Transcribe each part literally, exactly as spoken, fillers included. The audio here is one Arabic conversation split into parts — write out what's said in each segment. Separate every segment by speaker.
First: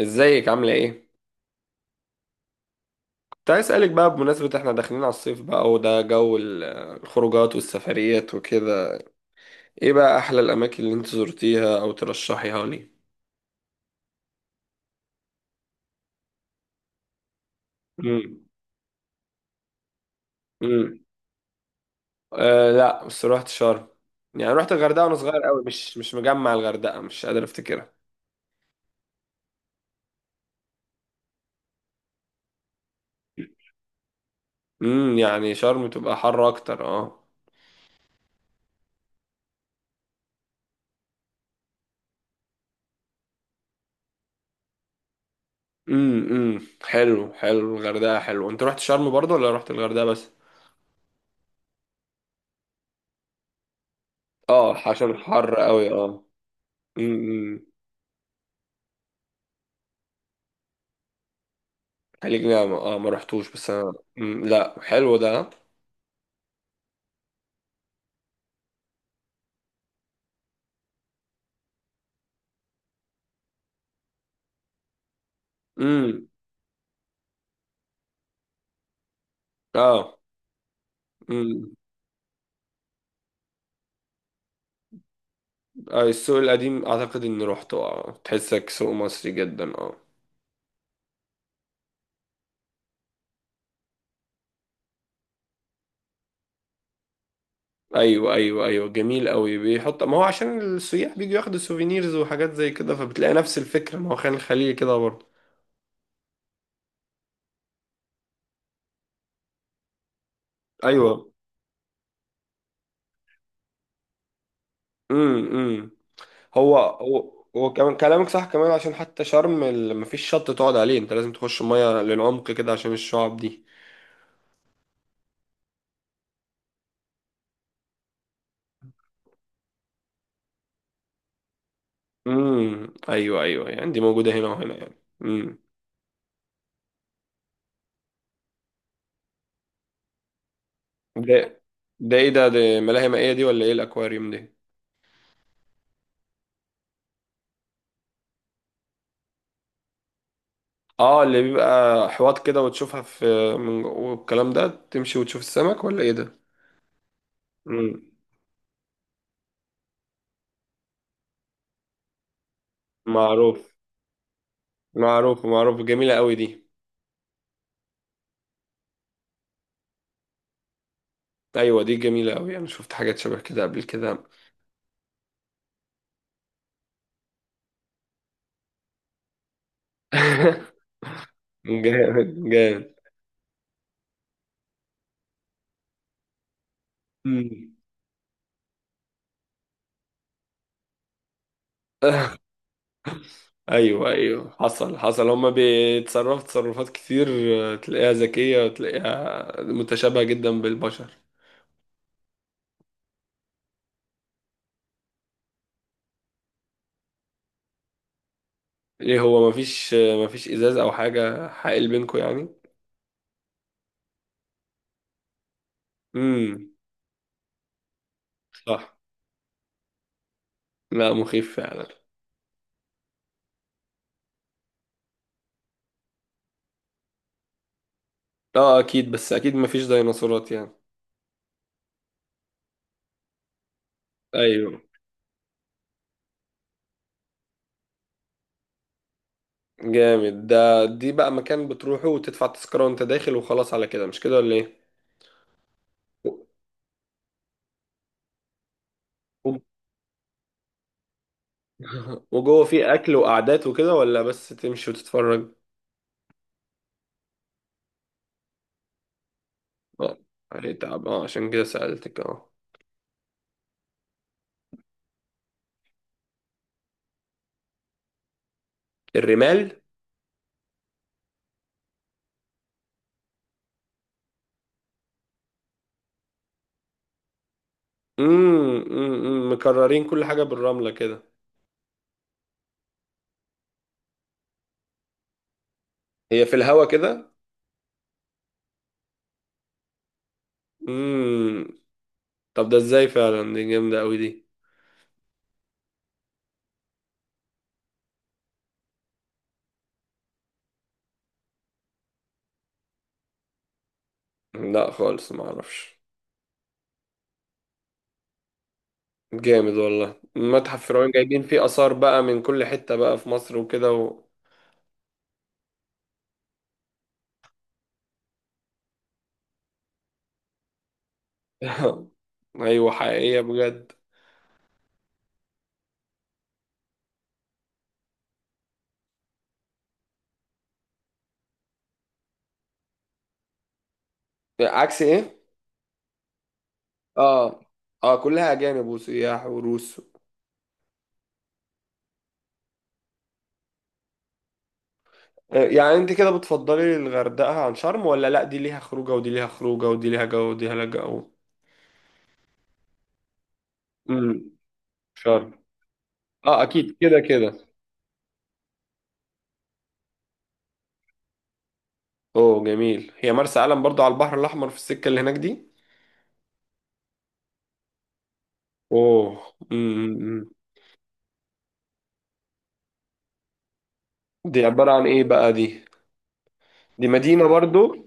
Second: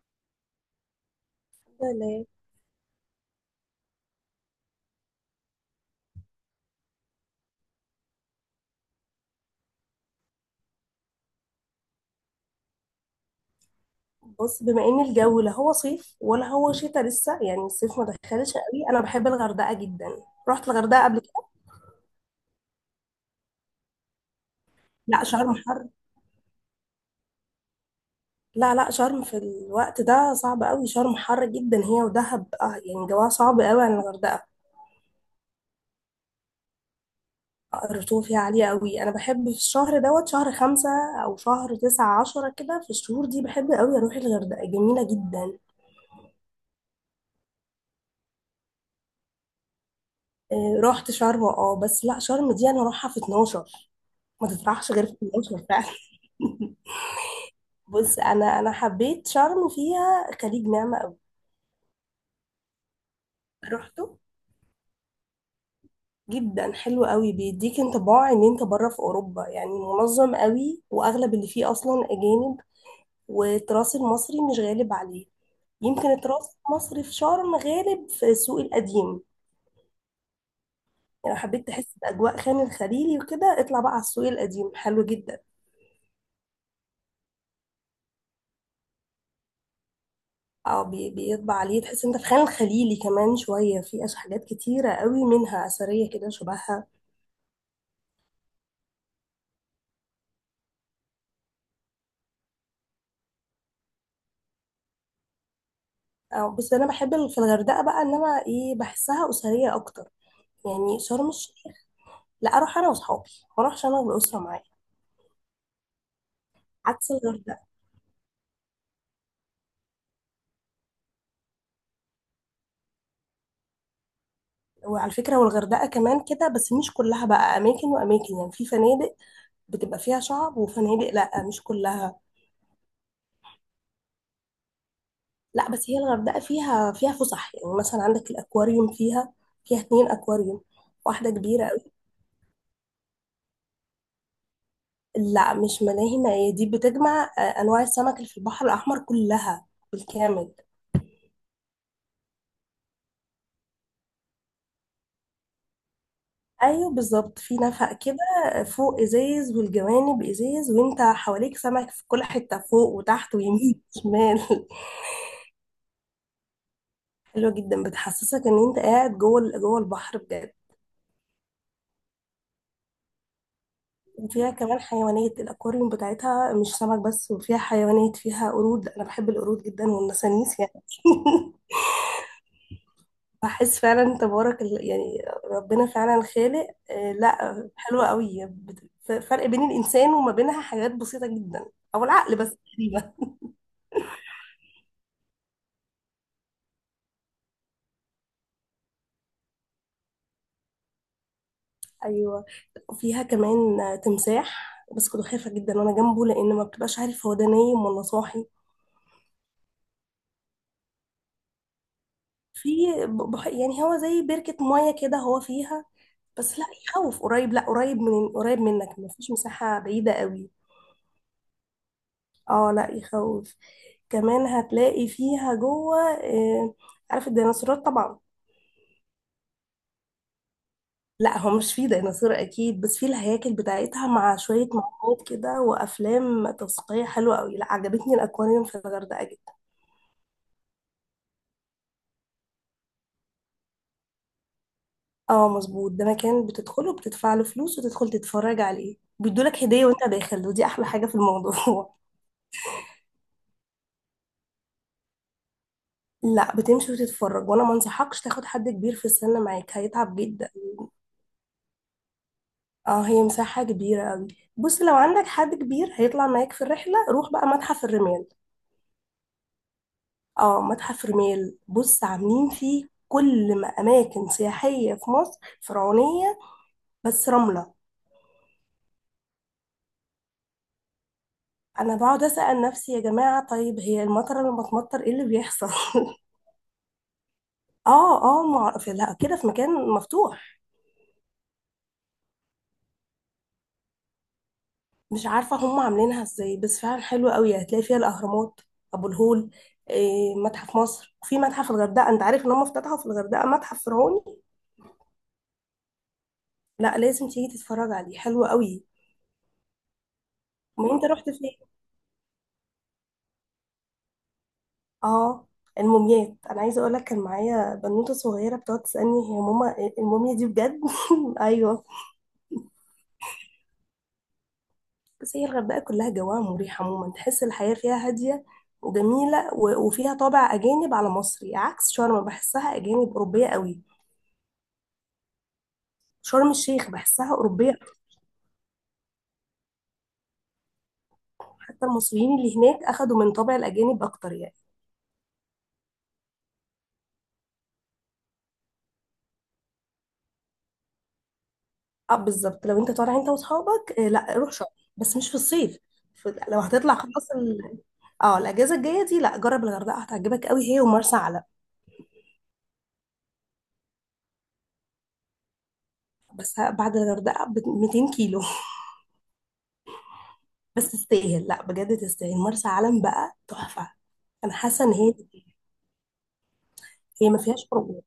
Speaker 1: ازيك عاملة ايه؟
Speaker 2: لا لا
Speaker 1: كنت عايز اسألك بقى، بمناسبة احنا داخلين على الصيف بقى وده جو ال- الخروجات والسفريات وكده، ايه بقى احلى الاماكن اللي انت زرتيها او ترشحيها لي؟
Speaker 2: بص، بما ان الجو لا هو صيف ولا هو شتاء لسه، يعني الصيف ما
Speaker 1: امم،
Speaker 2: دخلش قوي. انا بحب الغردقه جدا. رحت
Speaker 1: امم.
Speaker 2: الغردقه قبل كده.
Speaker 1: آه، لا بس روحت شرم. يعني روحت الغردقة وانا
Speaker 2: لا
Speaker 1: صغير
Speaker 2: شرم
Speaker 1: قوي،
Speaker 2: حر.
Speaker 1: مش مش مجمع الغردقة، مش قادر افتكرها.
Speaker 2: لا لا شرم في الوقت ده صعب قوي. شرم حر جدا هي ودهب، اه يعني جواها صعب قوي عن الغردقه.
Speaker 1: امم يعني شرم تبقى حر اكتر، اه.
Speaker 2: الرطوبه فيها عاليه قوي. انا بحب في الشهر دوت شهر خمسة او شهر تسعة، عشرة كده. في الشهور دي بحب قوي اروح الغردقه، جميله جدا.
Speaker 1: امم، امم. حلو، حلو، الغردقة حلو. انت روحت شرم برضه ولا روحت الغردقة بس؟
Speaker 2: آه، رحت شرم، اه بس لا، شرم دي انا اروحها في اتناشر. ما
Speaker 1: اه،
Speaker 2: تطرحش غير في
Speaker 1: عشان حر
Speaker 2: اثنا عشر فعلا.
Speaker 1: قوي، اه. امم.
Speaker 2: بص، انا انا حبيت شرم فيها خليج نعمة قوي.
Speaker 1: خليج، لا ما- اه، ما رحتوش. بس انا
Speaker 2: رحته،
Speaker 1: مم، لا، حلو ده.
Speaker 2: جدا حلو قوي. بيديك انطباع ان انت بره في اوروبا، يعني منظم قوي واغلب اللي فيه اصلا اجانب، والتراث المصري مش غالب عليه. يمكن
Speaker 1: امم.
Speaker 2: التراث المصري في شرم غالب في السوق القديم، يعني
Speaker 1: اه.
Speaker 2: لو حبيت
Speaker 1: امم.
Speaker 2: تحس باجواء خان الخليلي وكده اطلع بقى على السوق القديم، حلو جدا.
Speaker 1: آه، السوق القديم اعتقد اني روحته، اه، تحسك سوق مصري جدا، اه.
Speaker 2: اه بي- بيطبع عليه، تحس انت في خان الخليلي كمان شويه. في أش- حاجات كتيره قوي منها اثريه كده شبهها.
Speaker 1: ايوه، ايوه، ايوه، جميل قوي. بيحط ما هو عشان السياح بيجوا ياخدوا سوفينيرز وحاجات زي كده، فبتلاقي نفس الفكره، ما هو خان الخليل كده برضه.
Speaker 2: أو بس انا بحب ال- في الغردقه بقى ان انا ايه، بحسها اسريه اكتر، يعني شرم
Speaker 1: ايوه.
Speaker 2: الشيخ لا اروح انا واصحابي، ما اروحش انا والاسره معايا،
Speaker 1: امم، امم. هو
Speaker 2: عكس
Speaker 1: هو
Speaker 2: الغردقه.
Speaker 1: هو كمان كلامك صح، كمان عشان حتى شرم ما فيش شط تقعد عليه، انت لازم تخش ميه للعمق كده عشان الشعب دي.
Speaker 2: وعلى فكره والغردقه كمان كده، بس مش كلها بقى، اماكن واماكن، يعني في فنادق بتبقى فيها شعب، وفنادق لا مش كلها.
Speaker 1: امم، ايوه، ايوه، يعني دي موجوده هنا وهنا يعني. امم.
Speaker 2: لا بس هي الغردقه فيها فيها فسح، يعني مثلا عندك الاكواريوم فيها. فيها اتنين اكواريوم، واحده
Speaker 1: ده،
Speaker 2: كبيره قوي.
Speaker 1: ده ايه ده؟ ده ملاهي مائيه دي ولا ايه الاكواريوم دي؟
Speaker 2: لا مش ملاهي، ما هي دي بتجمع آه، انواع السمك اللي في البحر الاحمر كلها بالكامل.
Speaker 1: اه اللي بيبقى حواض كده وتشوفها في، من جوه والكلام ده، تمشي وتشوف السمك ولا ايه ده؟
Speaker 2: ايوه بالظبط، في نفق
Speaker 1: امم.
Speaker 2: كده فوق ازاز والجوانب ازاز وانت حواليك سمك في كل حته، فوق وتحت
Speaker 1: معروف،
Speaker 2: ويمين وشمال.
Speaker 1: معروف، معروف، جميله قوي دي.
Speaker 2: حلوه جدا، بتحسسك ان انت قاعد جوه ال- جوه البحر بجد.
Speaker 1: ايوه دي جميله قوي، انا شفت حاجات شبه كده قبل كده.
Speaker 2: وفيها كمان حيوانات الاكواريوم بتاعتها، مش سمك بس، وفيها حيوانات، فيها قرود. انا بحب القرود جدا والنسانيس يعني.
Speaker 1: جامد، جامد.
Speaker 2: بحس فعلا تبارك ال- يعني، ربنا فعلا خالق. آه،
Speaker 1: مم.
Speaker 2: لا حلوه قوي. بت- ف- فرق بين الانسان وما بينها حاجات بسيطه جدا، او العقل بس تقريبا.
Speaker 1: ايوه، ايوه، حصل، حصل، هما بيتصرفوا تصرفات كتير. آه، تلاقيها ذكية وتلاقيها متشابهة جدا بالبشر.
Speaker 2: ايوه وفيها كمان تمساح، بس كنت خايفه جدا وانا جنبه، لان ما بتبقاش عارف هو ده نايم ولا صاحي.
Speaker 1: ايه، هو مفيش آه، مفيش ازاز او حاجة حائل بينكو يعني؟
Speaker 2: في. بح- يعني هو زي بركه ميه كده هو فيها. بس لا
Speaker 1: امم.
Speaker 2: يخوف، قريب لا قريب، من قريب
Speaker 1: صح.
Speaker 2: منك، ما فيش مساحه بعيده قوي.
Speaker 1: لا، مخيف فعلا.
Speaker 2: اه لا يخوف. كمان هتلاقي فيها جوه، آه، عارف الديناصورات طبعا.
Speaker 1: اه اكيد، بس اكيد مفيش ديناصورات يعني.
Speaker 2: لا هو مش فيه ديناصور اكيد، بس فيه الهياكل بتاعتها مع شويه
Speaker 1: ايوه.
Speaker 2: معلومات كده وافلام توثيقيه حلوه قوي. لا عجبتني الاكواريوم في الغردقه جدا.
Speaker 1: جامد. ده دي بقى مكان بتروحه وتدفع تذكرة وانت داخل وخلاص، على كده مش كده ولا ايه؟
Speaker 2: اه مظبوط، ده
Speaker 1: و-
Speaker 2: مكان بتدخله بتدفع له فلوس وتدخل تتفرج عليه،
Speaker 1: و-
Speaker 2: بيدولك هدية وانت داخل، ودي احلى حاجة في الموضوع.
Speaker 1: وجوه فيه اكل وقعدات وكده، ولا بس تمشي وتتفرج؟
Speaker 2: لا بتمشي وتتفرج. وانا ما انصحكش تاخد حد كبير في السن معاك، هيتعب
Speaker 1: اه.
Speaker 2: جدا.
Speaker 1: هيتعب، اه، عشان كده سألتك، اه.
Speaker 2: اه هي مساحة كبيرة قوي. بص لو عندك حد كبير هيطلع معاك في الرحلة، روح بقى متحف الرمال.
Speaker 1: الرمال.
Speaker 2: اه متحف الرمال، بص عاملين فيه كل ما اماكن سياحية في مصر فرعونية بس رملة.
Speaker 1: امم. أمم، مكررين كل حاجة بالرملة كده.
Speaker 2: انا بقعد اسأل نفسي يا جماعة، طيب هي المطر لما تمطر ايه اللي بيحصل؟
Speaker 1: هي في الهوا كده.
Speaker 2: اه اه مع... في، لا كده في مكان مفتوح.
Speaker 1: امم. طب ده ازاي فعلا، دي جامدة قوي دي.
Speaker 2: مش عارفة هم عاملينها ازاي، بس فعلا حلوة قوي، هتلاقي فيها الأهرامات، أبو الهول، إيه، متحف مصر. وفي متحف الغردقة، انت عارف ان هم افتتحوا في الغردقة متحف فرعوني؟
Speaker 1: لا خالص، ما اعرفش.
Speaker 2: لا لازم تيجي تتفرج عليه، حلو قوي.
Speaker 1: جامد والله، متحف
Speaker 2: ما انت
Speaker 1: فرعون
Speaker 2: رحت
Speaker 1: جايبين
Speaker 2: فين.
Speaker 1: فيه آثار بقى من كل حتة بقى في مصر وكده و...
Speaker 2: اه. الموميات، انا عايزه اقول لك، كان معايا بنوته صغيره بتقعد تسالني هي ماما آه، الموميا دي بجد؟ ايوه.
Speaker 1: ايوه، حقيقية بجد.
Speaker 2: بس هي الغردقة كلها جواها مريح عموما، تحس الحياة فيها هادية وجميلة، و- وفيها طابع أجانب على مصري، عكس شرم بحسها أجانب أوروبية قوي.
Speaker 1: عكس ايه؟
Speaker 2: شرم الشيخ بحسها
Speaker 1: اه،
Speaker 2: أوروبية أكتر،
Speaker 1: اه، كلها اجانب وسياح وروس.
Speaker 2: حتى المصريين اللي هناك أخدوا من طابع الأجانب أكتر يعني.
Speaker 1: آه، يعني انت كده بتفضلي الغردقة عن شرم، ولا لا، دي ليها خروجة ودي ليها خروجة، ودي ليها جو ودي ليها جو؟
Speaker 2: أه بالظبط، لو أنت طالع أنت وأصحابك آه، لا
Speaker 1: امم.
Speaker 2: روح شرم، بس مش في
Speaker 1: شرم.
Speaker 2: الصيف. في- لو
Speaker 1: اه
Speaker 2: هتطلع
Speaker 1: اكيد، كده
Speaker 2: خلاص ال...
Speaker 1: كده.
Speaker 2: اه الأجازة الجاية دي لا جرب الغردقة، هتعجبك قوي، هي ومرسى علم.
Speaker 1: اوه جميل. هي مرسى علم برضو على البحر الاحمر، في السكه اللي هناك دي؟
Speaker 2: بس بعد الغردقة ب ميتين كيلو.
Speaker 1: اوه. امم.
Speaker 2: بس تستاهل، لا بجد تستاهل مرسى علم بقى تحفة. انا
Speaker 1: دي
Speaker 2: حاسة
Speaker 1: عباره
Speaker 2: ان
Speaker 1: عن
Speaker 2: هي،
Speaker 1: ايه بقى دي؟ دي
Speaker 2: هي ما
Speaker 1: مدينه
Speaker 2: فيهاش
Speaker 1: برضو؟
Speaker 2: خروجات.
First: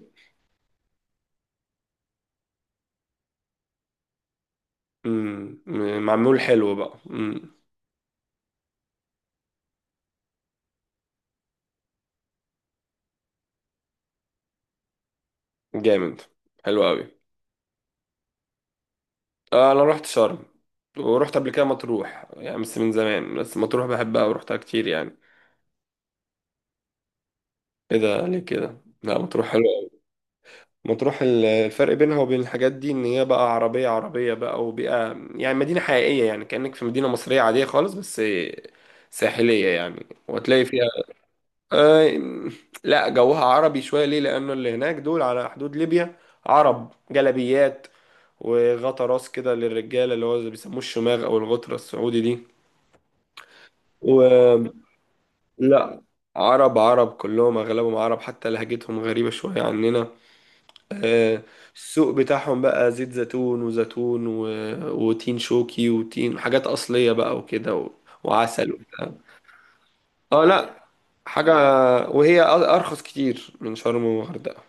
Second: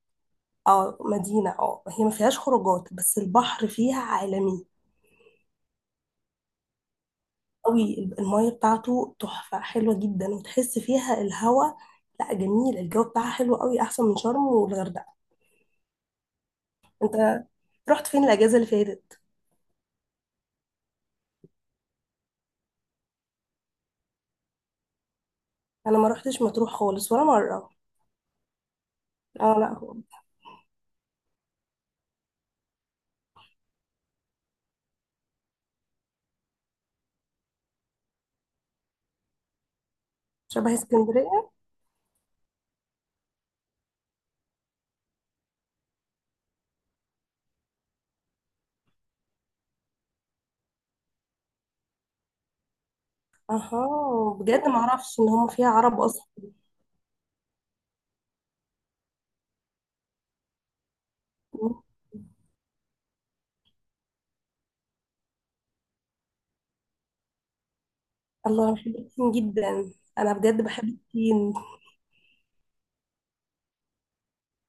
Speaker 2: اه مدينة، اه هي ما فيهاش خروجات، بس البحر فيها عالمي
Speaker 1: امم. معمول حلو بقى، امم.
Speaker 2: قوي. المية بتاعته تحفة حلوة جدا، وتحس فيها الهواء. لا جميل، الجو بتاعها حلو قوي، احسن من شرم والغردقة.
Speaker 1: جامد. حلو قوي.
Speaker 2: انت رحت فين الاجازة اللي فاتت؟
Speaker 1: آه، انا رحت شرم. ورحت قبل كده مطروح، يعني بس من زمان، بس مطروح بحبها ورحتها كتير يعني.
Speaker 2: انا ما رحتش مطروح خالص ولا مرة.
Speaker 1: ايه ده، ليه كده؟ لا مطروح
Speaker 2: اه
Speaker 1: حلو.
Speaker 2: لا هو
Speaker 1: مطروح ال- الفرق بينها وبين الحاجات دي، ان هي بقى عربية، عربية بقى، وبقى يعني مدينة حقيقية يعني، كأنك في مدينة مصرية عادية خالص، بس ساحلية يعني، وهتلاقي
Speaker 2: شبه
Speaker 1: فيها.
Speaker 2: اسكندرية.
Speaker 1: آه. لا جوها عربي شوية، ليه؟ لأنه اللي هناك دول على حدود ليبيا. عرب، جلابيات، وغطا راس كده للرجالة اللي هو اللي بيسموه الشماغ أو الغترة السعودي دي.
Speaker 2: اها بجد
Speaker 1: ولا.
Speaker 2: ما اعرفش ان هم فيها عرب
Speaker 1: عرب، عرب، كلهم أغلبهم عرب، حتى لهجتهم غريبة شوية عننا. آه،
Speaker 2: اصلا.
Speaker 1: السوق بتاعهم بقى زيت زيتون وزيتون و... وتين شوكي وتين، حاجات أصلية بقى وكده و... وعسل
Speaker 2: الله، بحب
Speaker 1: وبتاع.
Speaker 2: الصين جدا، انا
Speaker 1: اه.
Speaker 2: بجد
Speaker 1: لا
Speaker 2: بحب
Speaker 1: حاجة.
Speaker 2: الصين.
Speaker 1: وهي أ- أرخص كتير من شرم والغردقة.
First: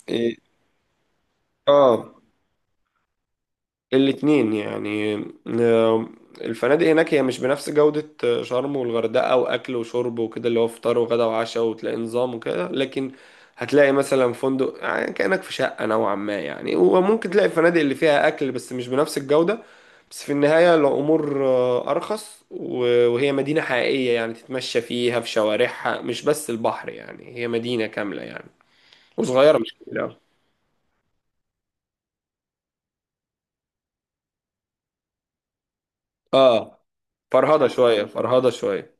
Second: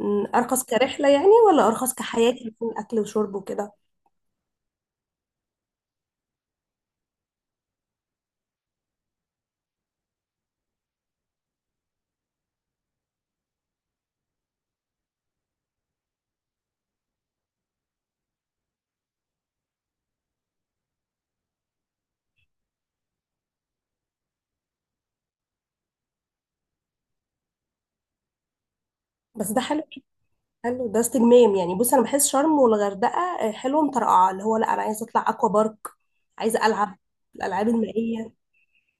Speaker 2: أمم،
Speaker 1: إيه.
Speaker 2: ارخص كرحله يعني ولا ارخص
Speaker 1: اه.
Speaker 2: كحياه يكون اكل وشرب وكده؟
Speaker 1: الاتنين يعني. آه. الفنادق هناك هي مش بنفس جودة آه، شرم والغردقة، وأكل وشرب وكده اللي هو فطار وغدا وعشاء وتلاقي نظام وكده، لكن هتلاقي مثلا فندق آه، يعني كأنك في شقة نوعا ما يعني، وممكن تلاقي الفنادق اللي فيها أكل بس مش بنفس الجودة. بس في النهاية الأمور آه، أرخص، و- وهي مدينة حقيقية يعني، تتمشى فيها في شوارعها، مش بس البحر يعني، هي مدينة كاملة يعني،
Speaker 2: بس
Speaker 1: وصغيرة
Speaker 2: ده
Speaker 1: مش
Speaker 2: حلو،
Speaker 1: كبيرة أوي.
Speaker 2: حلو ده استجمام. يعني بص انا بحس شرم والغردقه آه، حلوه مطرقعه، اللي هو لا انا عايزه اطلع اكوا بارك، عايزه
Speaker 1: اه.
Speaker 2: العب
Speaker 1: فرهضة
Speaker 2: الالعاب
Speaker 1: شوية،
Speaker 2: المائيه.
Speaker 1: فرهضة شوية.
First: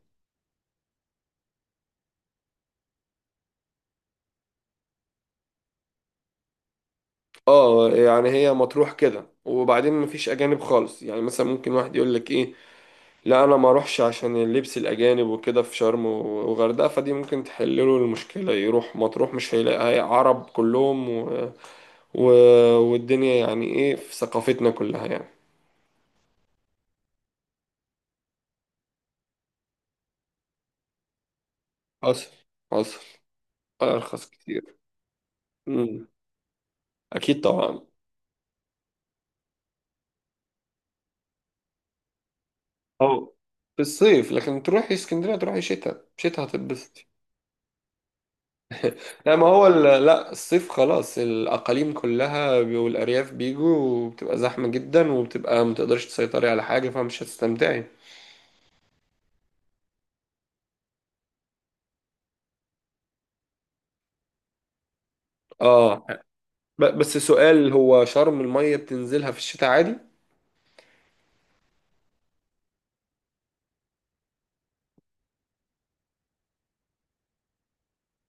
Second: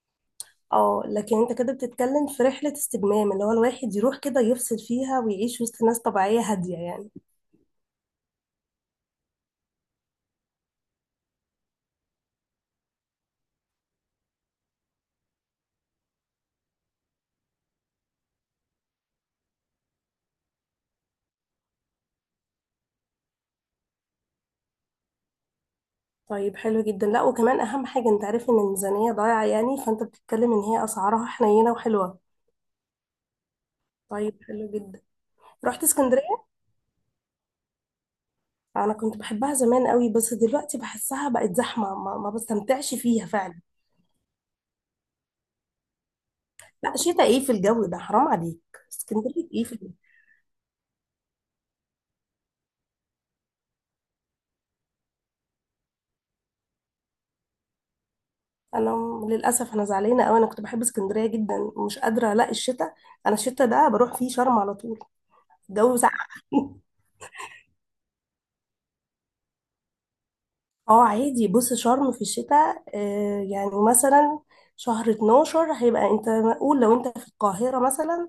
Speaker 2: اه لكن انت كده بتتكلم في رحله استجمام، اللي هو الواحد يروح كده يفصل فيها ويعيش وسط ناس طبيعيه هاديه يعني.
Speaker 1: اه يعني هي مطروح كده، وبعدين مفيش اجانب خالص يعني، مثلا ممكن واحد يقول لك ايه، لا انا ما اروحش عشان اللبس الاجانب وكده في شرم وغردقه، فدي ممكن تحل له المشكله، يروح مطروح مش هيلاقي عرب كلهم و... و... والدنيا يعني ايه في ثقافتنا كلها يعني.
Speaker 2: طيب حلو جدا، لا وكمان اهم حاجه، انت عارف ان الميزانيه ضايعه يعني، فانت بتتكلم ان هي اسعارها حنينه وحلوه.
Speaker 1: حصل، حصل. ارخص
Speaker 2: طيب حلو
Speaker 1: كتير.
Speaker 2: جدا. رحت
Speaker 1: امم.
Speaker 2: اسكندرية.
Speaker 1: اكيد طبعا.
Speaker 2: انا كنت بحبها زمان قوي، بس دلوقتي بحسها بقت زحمة، ما, ما بستمتعش فيها
Speaker 1: اه،
Speaker 2: فعلا.
Speaker 1: في الصيف، لكن تروحي اسكندريه تروحي شتاء، شتاء
Speaker 2: لا
Speaker 1: هتتبسط.
Speaker 2: شتا ايه في الجو ده، حرام عليك.
Speaker 1: لا ما
Speaker 2: اسكندرية ايه
Speaker 1: هو
Speaker 2: في الجو.
Speaker 1: ال- لا الصيف خلاص، الأقاليم كلها بي- والأرياف بيجوا، وبتبقى زحمة جدا، وبتبقى متقدرش تسيطري على حاجة، فمش هتستمتعي.
Speaker 2: انا م- للاسف انا زعلانة قوي، انا كنت بحب اسكندرية جدا ومش قادرة الاقي الشتا. انا الشتا ده بروح فيه شرم على طول. الجو
Speaker 1: اه.
Speaker 2: ساقع.
Speaker 1: ب- بس سؤال، هو شرم المية بتنزلها في الشتاء عادي؟
Speaker 2: اه عادي، بص شرم في الشتاء آه، يعني مثلا شهر اتناشر هيبقى انت، قول لو انت في القاهرة مثلا،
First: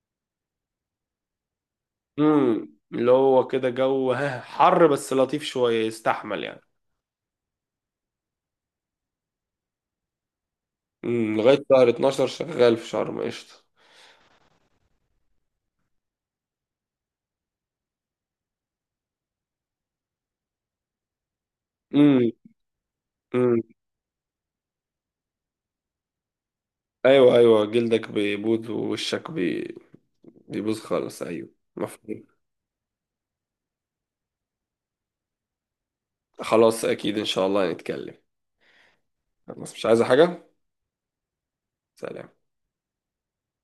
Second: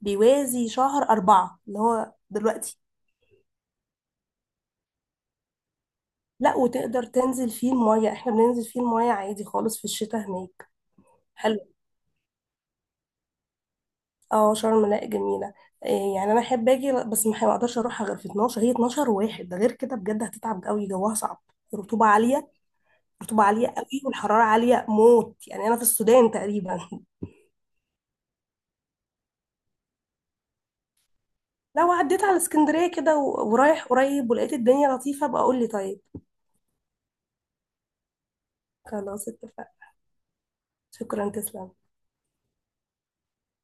Speaker 2: بيوازي شهر أربعة اللي هو
Speaker 1: امم،
Speaker 2: دلوقتي.
Speaker 1: اللي هو كده جو ها حر بس لطيف شوية، يستحمل
Speaker 2: لا
Speaker 1: يعني.
Speaker 2: وتقدر تنزل فيه المية، احنا بننزل فيه المية عادي خالص في الشتاء هناك.
Speaker 1: امم.
Speaker 2: حلو.
Speaker 1: لغاية شهر اثنا عشر شغال في شرم قشطة.
Speaker 2: اه شرم لا جميلة، إيه يعني. انا احب اجي بس ما اقدرش اروحها غير في اتناشر. هي اتناشر واحد، ده غير كده بجد هتتعب قوي جواها صعب. الرطوبة
Speaker 1: امم،
Speaker 2: عالية. الرطوبة
Speaker 1: امم.
Speaker 2: عالية قوي والحرارة عالية موت، يعني انا في السودان تقريبا.
Speaker 1: ايوه، ايوه، جلدك بيبوظ ووشك بي... بيبوظ خالص، ايوه.
Speaker 2: لو عديت
Speaker 1: مفهوم.
Speaker 2: على اسكندرية كده و- ورايح قريب ولقيت الدنيا لطيفة بقى قول لي. طيب
Speaker 1: خلاص، اكيد ان شاء الله نتكلم.
Speaker 2: خلاص اتفقنا.
Speaker 1: خلاص مش عايزة حاجة.
Speaker 2: شكرا، تسلم.
Speaker 1: سلام.